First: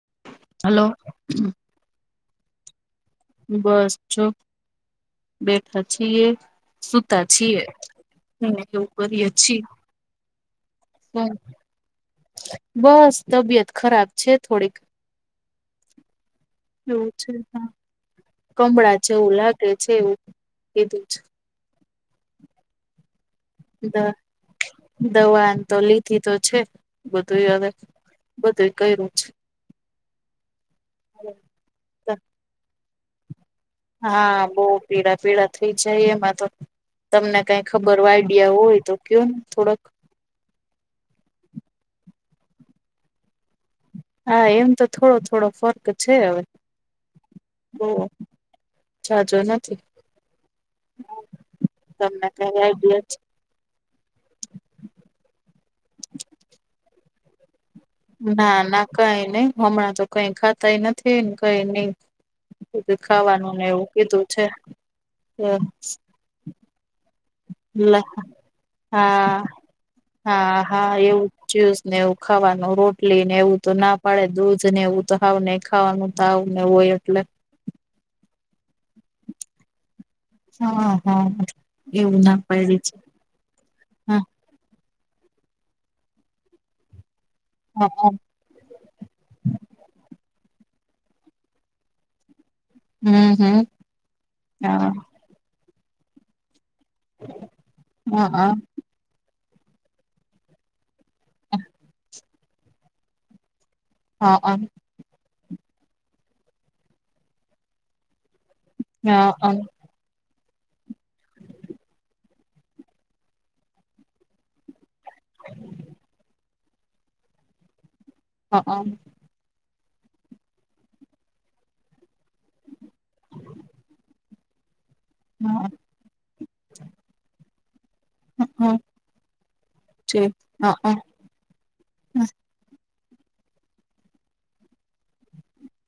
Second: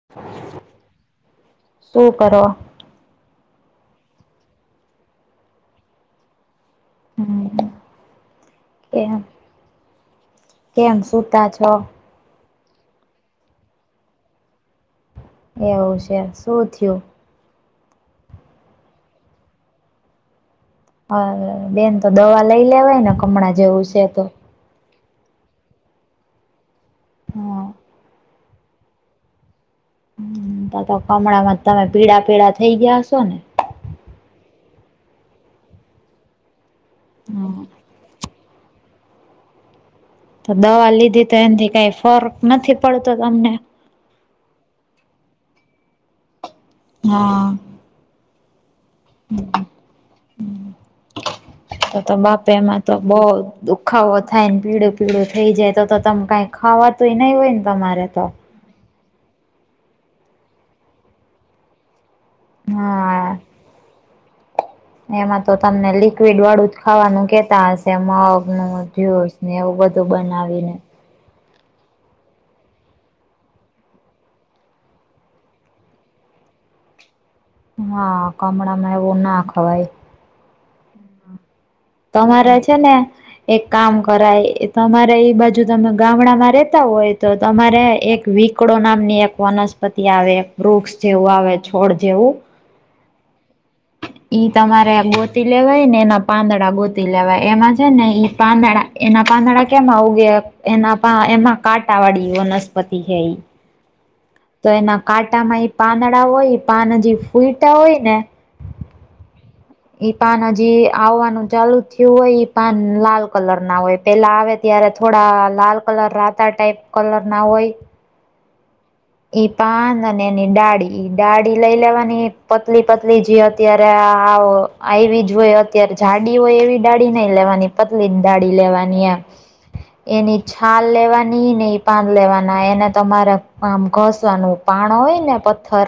[inaudible] Hello. શું કરો? બસ છો બેઠા છીએ. સુતા છીએ હમ હ એવું કેમ કરીએ છીએ કેમ હું સુતા છો બસ તબિયત ખરાબ છે થોડીક. એવું છે શું થયું? [inaudible] કમળા જેવું લાગે છે એવું. કીધું હા બેન તો દવા લઈ લેવાય ને કમળ દવા દવા તો લીધી તો છે બધું હા હવે. બધું એ કર્યું છે. તો કમળ માં તમે પીડા પીડા થઈ ગયા હશો ને. હા બહુ પીડા પીડા થઈ જાય એમાં તો તમને કઈ હમ ખબર ભરવા આઈડિયા હોય તો કે થોડક તો દવા લીધી તો એથી કઈ ફર્ક નથી પડતો તમને? હા એમ તો થોડો થોડો ફર્ક છે હવે. હા. [unintelligible] જાજો તો નથી તો [unintelligible] તમને કઈ તો આઈડિયા બહુ દુ ખાવો થાય ને પીળું પીળું થઈ જાય તો તો તમે કાંઈ ખાવાતુંય નહીં હોય ને તમારે. તો ના ના કઈ નઈ હમણાં તો કઈ ખાતાય નથી કઈ નઈ. [unintelligible] હા ખાવાનું ને એવું કીધું છે. એમાં તો તમને લિક્વિડ વાળું જ ખાવાનું કે કેતા હશે મગ નું જુસ હા ને એવું બધું હા બનાવીને. હા એવું જ્યુસ ને એવું ખાવાનું રોટલી ને એવું તો ના પાડે દૂધ ને એવું તો હાવ ને ખાવાનું તાવ ને હોય એટલે. હા! કમળ માં એવું ના ખવાય. હા હા! એવું ના તમારે છે પાયડી ને. એક કામ હા કરાય. એ તમારે એ બાજુ તમે ગામડામાં રેતા હોય. તો તમારે હા એક વીક. કીકડો નામની એક વનસ્પતિ આવે. એક વૃક્ષ જેવું આવે. છોડ જેવું. હમ હમ! ઈ હા તમારે ગોતી લેવાય ને. એના પાંદડા ગોતી લેવાય. એમાં છે ને હા ઈ હા પાંદડા. એના પાંદડા કેમાં ઉગે એના એમાં કાંટા વાળી વનસ્પતિ છે એ. હા તો એના કાંટામાં એ પાંદડા હોય. પાનજી ફૂલટા હોય ને? હા હ! ઈ પાન હજી આવવાનું ચાલુ થયું હોય, પાન લાલ કલર ના હોય. પેલા આવે ત્યારે, થોડા લાલ કલર રાતા ટાઈપ કલર ના હોય. હા હ! ઈ પાન અને એની ડાળી. ડાળી લઈ લેવાની, પતલી પતલી જે અત્યારે આવો. અઈવીધ. જોય અત્યારે જાડી હોય એવી દ ડાળી નહી લેવાની. પતલી ડાળી હા લેવાની એમ. છે એની હા છાલ હા લેવાની. પાની નહિ પાન લેવાના એને તમારે આમ ઘસવાનું. પાણ હોય ને પથ્થર.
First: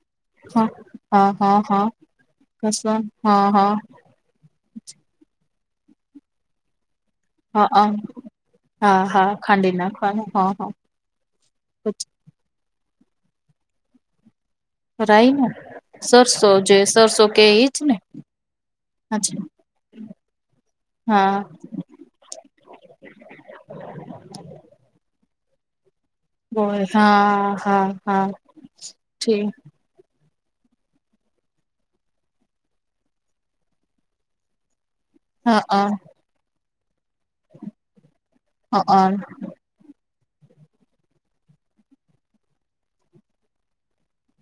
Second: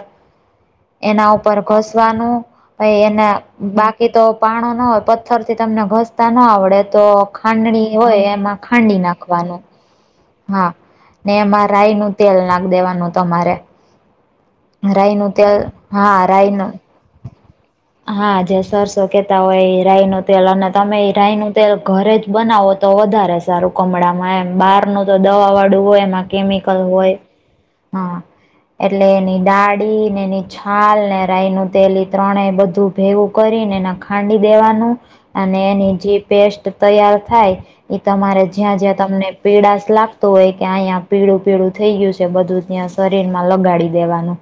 હા. એના હા ઉપર હા ઘસવાનું કસ પ એના હા હા બાકી એ તો પાણો ના હોય પથ્થર થી તમને ઘસતા ના આવડે તો હા ખાંડડી હોય એમાં ખાંડી હા હા નાખવાનું ખાંડી નાખવાનું હા ને એમાં રાય નુ પછી તેલ નાખ દેવાનું તમારે. રાય નું ત્યા હા સરસો રાય ન જે સરસો કે એજ ને હા જે સર હાચી શકતા હોય હિરાઈ નું તેલ અને તમે હિરાઈ હા નું તેલ ઘરે જ બનાવો તો વધારે સારું કમળમાં એમ બહાર નું તો દવા વાળું હોય એમાં મિકલ હોય હા એટલે એની ઠીક કડી ને એની છાલ ને રાય નું તેલ ત્રણે બધું ભેગું કરીને એ ખાંડી દેવાનું અને હા હા એની જે પેસ્ટ તૈયાર થાય એ તમારે જ્યાં જ્યાં તમને પીડાશ લાગતો હોય કે અહીંયા પીળું પીળું થઈ ગયું છે બધું ત્યાં શરીરમાં લગાડી દેવાનું.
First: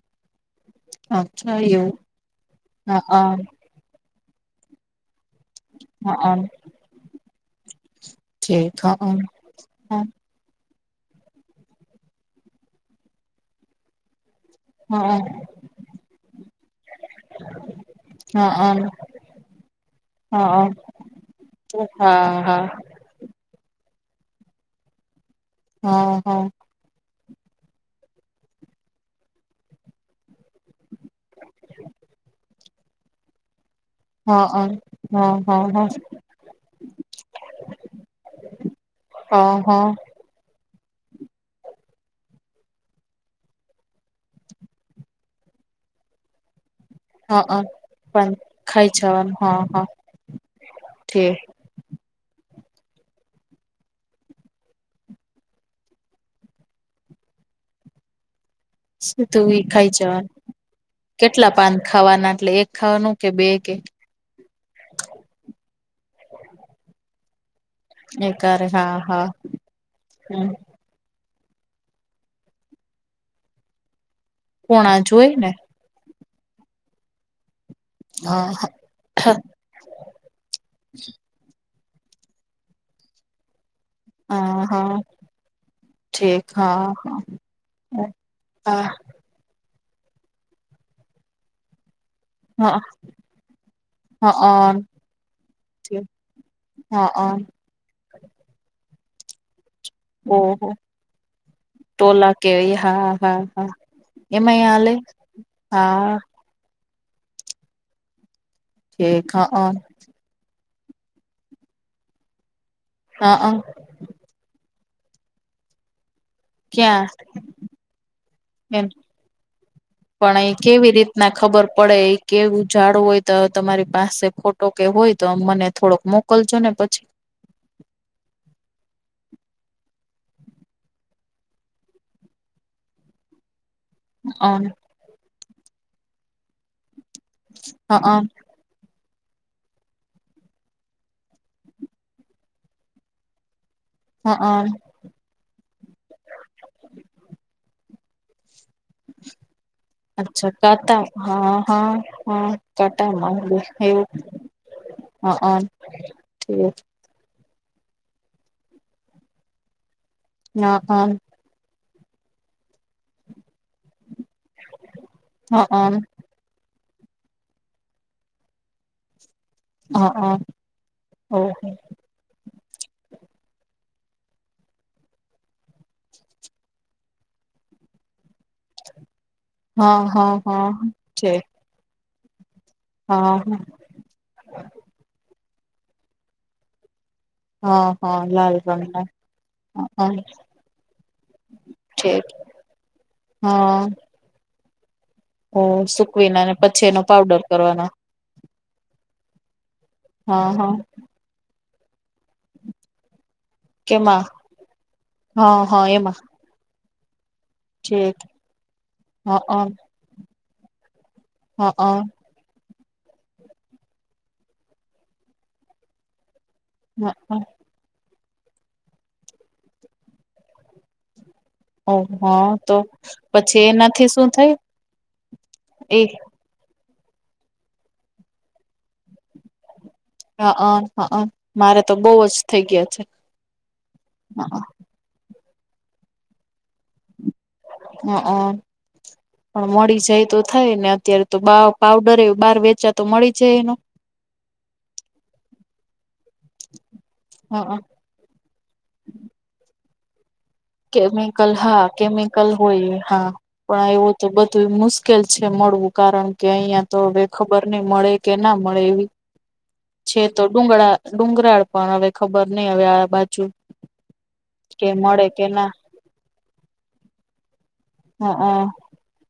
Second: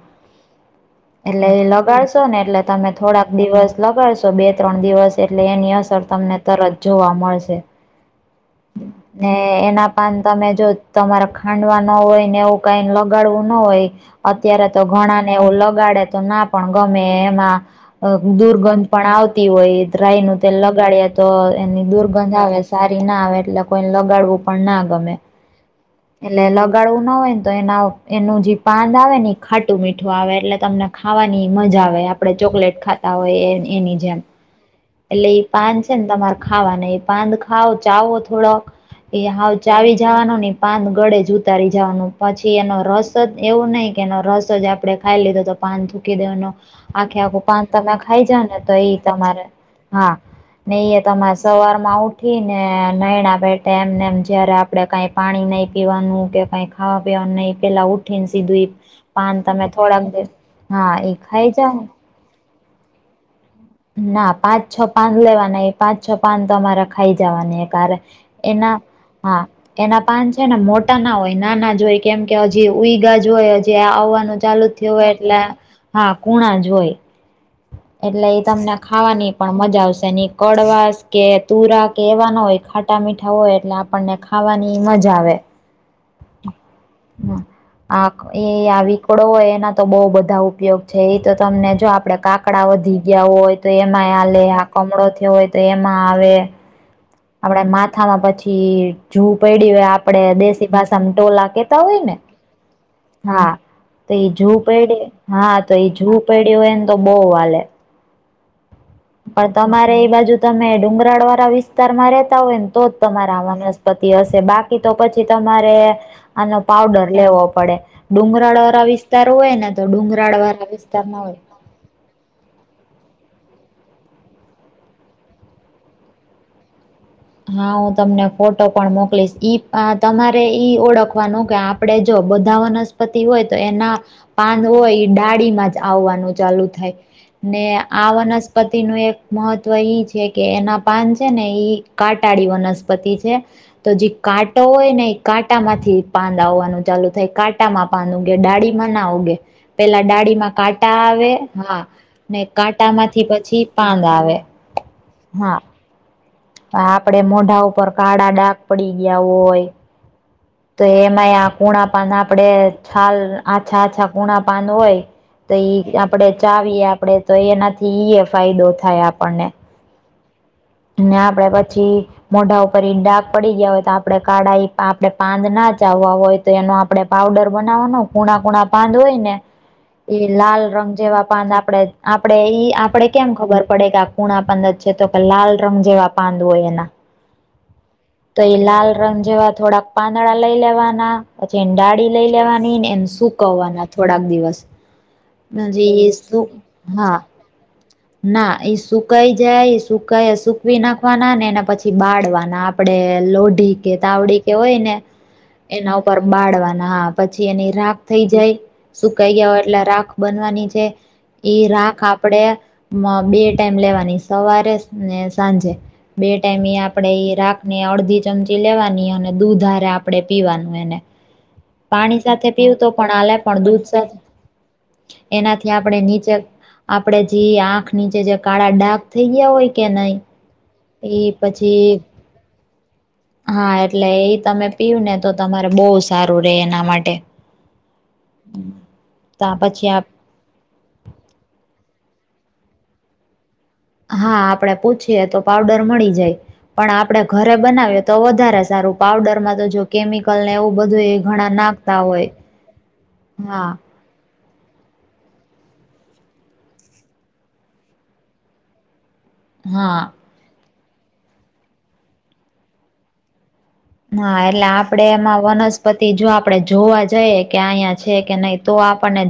એટલે અચ્છા એ એવું લગાડશો ને એટલે તમે થોડાક હા દિવસ લગાડશો બે ત્રણ દિવસ એટલે એની અસર હા તમને તરત જોવા મળશે ઠીક હા હા ને એના પાન તમે જો તમારે ખાંડવા ન હોય ને એવું કઈ લગાડવું ના હોય અત્યારે તો હા ઘણા ને એવું લગાડે તો ના પણ ગમે એમાં હા હા હા હા હા દુર્ગંધ પણ આવતી હોય ર્રાય ન તે લગાડ્યા તો એની દુર્ગંધ આવ સારી ના આવે એટલે કોઈને લગાડવું પણ ના ગમે. હા એટલે લગાડવું ના હોય ને તો એના એનું જે પાંદ આવે ને એ ખાટું મીઠું આવે એટલે તમને ખાવાની મજા આવે આપડે ચોકલેટ ખાતા હોય એની જેમ હા હ. એટલે એ પાન છે ને તમારે ખાવાનું એ પાંદ ખાઓ ચાવો થોડોક એ હઉ હા ચાવી જવાનો ને પાંદ ગળે જૂત ર જવાનું પછી એનો રસ જ એવો નહી કે એનો રસ જ આપડણે ખાઈ લીધો તો પાન ધૂકી દેવાનું આખે આખું હા પાન તમે ખાઈ પણ જ ને તો ખાઈ એઈ જવાનું તમારે હા હા ને એ ઠીક તમારે સવાર માં ઉઠ ઠી ને નાયણા બેઠ એમને એમ જયારે આપડે કાઈક પાણી નહી પીવાનું કે કઈ ખાવા પીવાનું નહી પેલા ઉઠી ને સીધું શું પાન તું એ તમે ખાઈ થોડાક દે જવાનું હા એ ખાઈ કેટલા પાન જાવ ને ખાવાના એટલે એક ખાવાનું કે બે કે? ના પાંચ છ પાન લેવાના એ પાંચ છ પાન તો અરે ખાઈ જવાની કાલે એના હા એના પાન હમ છેને, મોટા ના હોય નાના જ હોય કેમકે હજી ઉઈગાજ હોય, હજી આ આવવાનું ચાલુ થયું પોણા હોય જોઈ એટલે ને હા કુણા જ હોય એટલે એ હા તમને ખાવાની પણ મજા આવશે કડવાસ કે તુરા કે એવાના હોય ખાટા મીઠા હોય એટલે આપણને હા ખાવાની હા મજા આવે ઠીક હા હા આ એ આવી કપડો હોય એના તો બહુ બધા ઉપયોગ છે, એ તો તમને જો આપણે કા કકડાઓ હા ધી ગયા હોય તો એમાં આ હા લે આ, કમળો થયો હોય તો એમાં આવે હા હ આપડે માથામાં પછી જુ પડી હોય. આપડે ઓહો દેશી ભાષામાં ટોલા કેતા હોય ને હા તો એ જુ એમાંય હાલે પેડ્યું હા તો એ જુ પેડ્યું એને તો બહુ વાલે ઠીક પણ હા તમારે એ બાજુ તમે ડુંગરાળ વાળા વિસ્તારમાં રેતા હોય ને તોજ તમારે હા આવાનુ પતિ હશે બાકી તો પછી તમારે આનો પાવડર ક્યાં લેવો પડે ડુંગરાળ એમ વાળા વિસ્તાર હોય ને તો ડુંગરાળ પણ એ વાળા વિસ્તાર કેવી ના રીતના હોય ખબર પડે કેવું ાડું હોય તો તમારી પાસે ફોટો કે હોય, તો મને થોડોક મોકલજો ને પછી હા હું તમને ફોટો પણ મોકલીશ ઈ તમારે ઈ ઓળખવાનું કે આપણે જો બધા વનસ્પતિ હોય તો એના પાન હોય ડાળી માં જ આવવાનું ચાલુ થાય ને હ હ આ વનસ્ પતિ નું એક મહત્વ ઈ છે કે એના પાન છેને. કાંટાળી વનસ્પતિ છે, તો જે હ કાંટો હોય ને કાંટા માંથી પાંદ આવવાનું ચાલુ થાય કાંટામાં વાનું ડાળીમાં ના ઉગે પેલા અચ્છા ડાળીમાં કાંટા કાતા આવે હા ને હા કાંટામાંથી કાટામાં પછી પાંદ એવું આવે હા અ આપડે મોઢા ઉપર કાળા ડાક પડી ગયા હોય. તો એમાંય આ કૂણા પાન આપડે છાલ આછા આછા કૂણા પાન હોય. તો હા એ આપણેે ચાવીએ આપણેે તો એનાથી ઈ ફાયદો થાય આપણને હા હા ને આપડે પછી. મોઢા ઉપર ઈ ડક પડી ગયા હોય તો આપડણે કાળા આપડણે પાંદ ના ચાવવા હોય. તો એનો આપડણે પાવડર બનાવવાનો કુણા કૂણા પાંદ હોય ને હા એ હા લાલ હા રંગ જેવા છે પાંદ આપણે આપડે ઈ આપડે કેમ હા ખબર પડે કે આ કૂણા પાંદ જ છે, તો કે લાલ રંગ જેવા પાંદ હોય એના હ હા તો એ લાલ રંગ જેવા થોડાક હા પાંદડા લઈ લેવાના પછી એ છે ડાળી લઈ લેવાનીને એ સ હા કવાના થોડાક દિવસ ઓ પછી એ સુકવીના શું અને પછી એનો હા પાવડર કરવાના ના એ સુકાઈ જાય સુકાય હા હા સુકવી નાખ વાના ને એના પછી બાળવાના આપડે લોઢી કે કેમાં તાવડી કે હોય ને હા હા એના એમાં ઉપર બાડવાના હા પછી એની રાખ ઠીક થઈ જાય સુકાઈ હા ગયા હોય એટલે રાખ બનવાની છે. ઈ હા રાખ આપણે બે ટાઈમ લેવાની સવારે ને સાંજે બે ટાઈમ આપણે રાખ અડધી ચમચી લેવાની અને દૂધારે આપડણે પીવાનું એને ઓ પાણી હા સાથે પીવું તો પણ આ લ પણ પછી દૂધ એનાથી સાથે શું થાય એનાથી આપણે એ નીચે આપણેે જે આંખ નીચે જે કાળા ડાક થઈ ગયા હોય, કે નહી. હા હ એ હા મારે પછી તો બહ જ થઇ ગયા છે. હા એટલે એ તમે પીયું ને તો તમારે બહુ સારું રે એના માટે હ હ તા પણ પછી મળી આપ જાય તો થાય ને અત્યારે તો બ પઉડર એવ બહાર વેચા તો મળી જાય એનું. હા આપડે પૂછીએ તો પાવડર મળી જાય પણ આપડણે ઘરે હઅ બનાવીએ તો વધારે સારું પાવડરમાં તો જો કેમિકલ ને એવુ કેમિકલ હા કેમિકલ હોય હા પણ એવું. તો બધું એ મુશ્કેલ છે મળવું કારણ કે અહિયાં તો હવે ખબર નહી મળે કે ના મળે એવી [inaudible] હા. છે તો ડુંગળા ડુંગરાળ પણ હવે ખબર નહી હવે આ બાજુ. હા એટલે કે આપડે મળે એમાં કે ના વનસ્પતિ જો આપડે જોવા જઈએ કે અહીંયા છે હઅ કે નહી હા તો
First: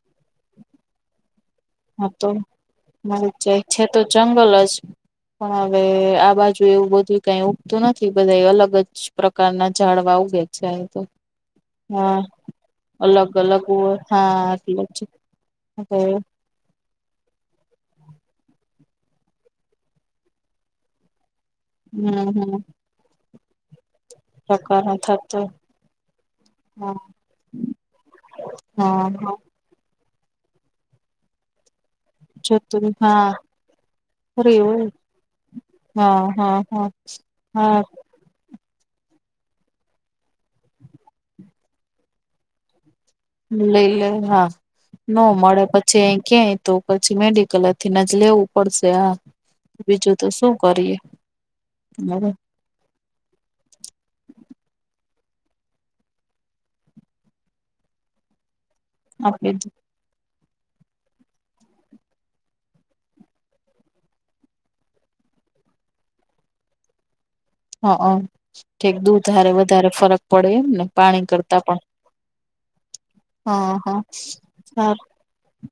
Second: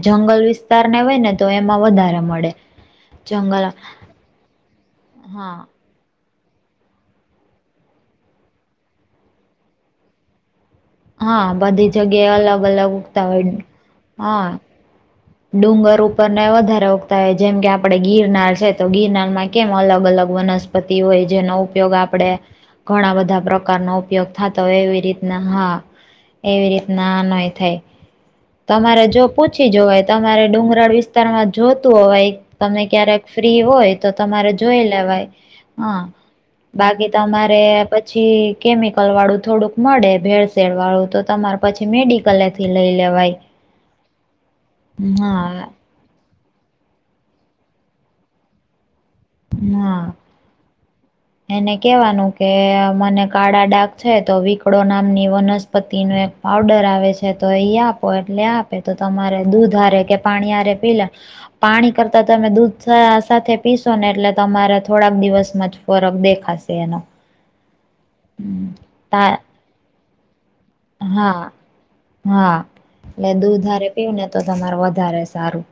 જંગલ વિસ્તાર ને હોય ને તો એમાં વ હા તો મરી જાય છે તો જંગલ જ પણ હા હવે આ બાજુ એવું બધું કઈ ઉગતું નથી બધા એ અલગ જ પ્રકારના ઝાડવા ઉગે છે તો હા બધી હા જગ્યાએ અલગ ઉગતા અલગ અલગ હોય હા એટલ જ ડુંગર ઉપર હમ ને વધારે જેમ કે આપણે ગિરનાર છે તો ગિરનારમાં કેમ અલગ અલગ વનસ્પતિ હોય જેનો ઉપ ઉપયોગ આપડે હમ ઘણા બધા પ્રકારનો ઉપયોગ. થતો હોય પ્રકાર ન એવી થતો રીતના હા એવી હા રીતના નાય થાય. તમારે હા જો હા પૂછી જોવાય તમારે ડુંગરાળ વિસ્તારમાં જોતું હોવાય. તમે જતું ક્યારેક હા ફ્રી હોય તો તમારે અરે જોઈ એવું લેવાય હા હા હા બાકી તમારે હા પછી પછી કેમિકલ વાળું થોડુંક મળે ભેળસેેળ વાળું તો તમારે પછી મેડિકલેથી લઈ લેવાય. લઈ લે હા નો મળે હા પછી. જે કેય તો પછી મેડિકલથીને જ લેવું પડશે હા હા બીજું તો શું કરીએ એને હવે કેવાનું કે મને કાળા ડાક છે તો વીિકડો નામની વનસ્પતિ નો એક પાવડર આવે છે તો એ આપો એટલે આપ તો તમારે આપે હ દૂધ હારે કે પાણીરે પી લ પાણી કરતા તમે દૂધ સાથે પીશ આપને ને એટલે તમારે થોડાક દિવસમાં જ ફરક દેખાશે એનો હ હ કક દૂધ તા હારે વધારે ફરક પડે એમને હા હા એટલે હા દૂધારે હા પીવું ને તો તમાર સારું વધારે સારું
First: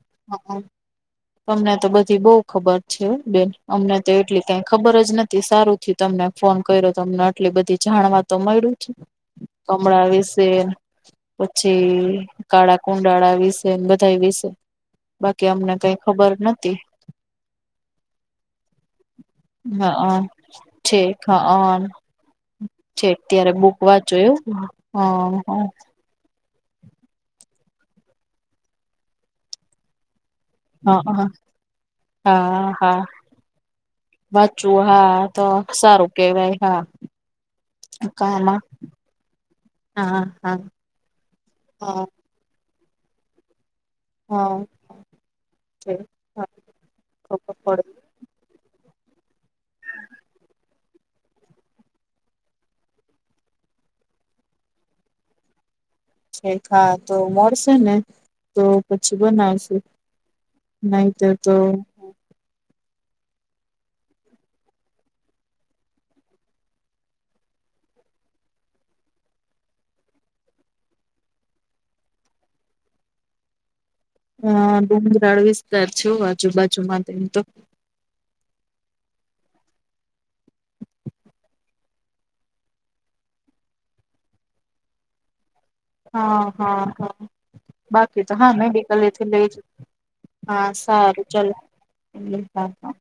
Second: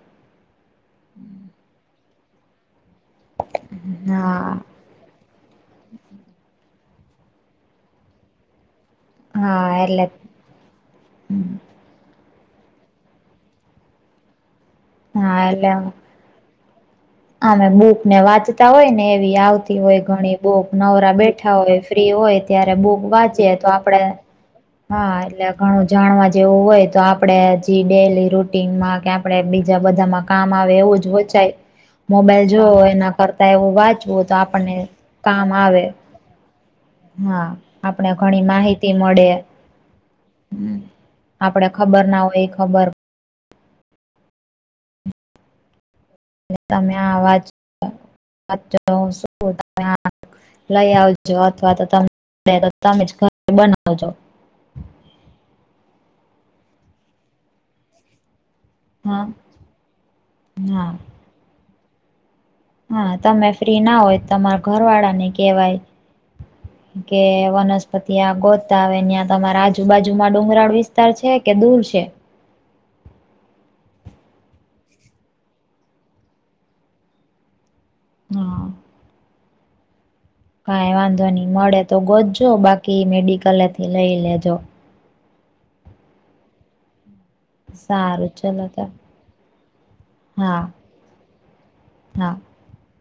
તમને તો બધી બહ ખબર છે બેન અમને તો એટલી હા કાઈક ખબર જ નથી સારું થી તમને ફોન કર્યો તમને આટલી બધી જાણવા તો મળ્યું છે. હા એટલે કમણા વિશે પછી. કાળા કુંડાળા વિશે બધા વિશે હા બાકી અમને એટલે કઈ ખબર નથી. આમે બુક ને વાંચતા હોય ને એવી આવતી હોય હા ઘણી બુક નવરા છેક બેઠા હા હોય ફ્રી હોય. ત્યારે બુક છેક ત્યારે વાંચી તો બુક આપડે વાંચો એવું હ હા એટલે ઘણું. જાણવા જેવું હોય તો આપડે હજી ડેલી રૂટીનમાં કે આપણેે બીજા બધામાં કામ આવે હા એવું જ વચાય. મોબાઈલ હા જોવો હા એના કરતા એવું વાંચવું હોય તો આપણને વાંચવું હા તો કામ આવે સારું કેવાય હા હા આપણે ઘણી કામાં માહિતી મળે હા હા. આપડે ખબર હા ના હોય એ ખબર હા છે. તમે અવાજ વા શ ત [unintelligible] લઈ આવજો અથવા તો તમે તો તમે જ ઘરે બનાવજો હા તો મળશે ને તો પછી હા બનાવશું હા નહી તો તો હા તમે ફ્રી ના હોય તમારા ઘર વાળા ને કેવાય હ કે વનસ્પતિ આ ગોતાવે ત્યાં તમારા આજુબાજુમાં ડુંગરાળ વિસ્તાર છે કે દૂર છે. હ ડુંગરાળ વિસ્તાર છે, આજુબાજુમાં તેમ તો હા કાઈ વાંધો નહી મળે તો ગોજજો બાકી મેડિકલથી લઈ લેજો હા હા હા બાકી સારું તો હા ચલો મેં તો કલે એથી લઈ જ હા સારું ચલો હા એ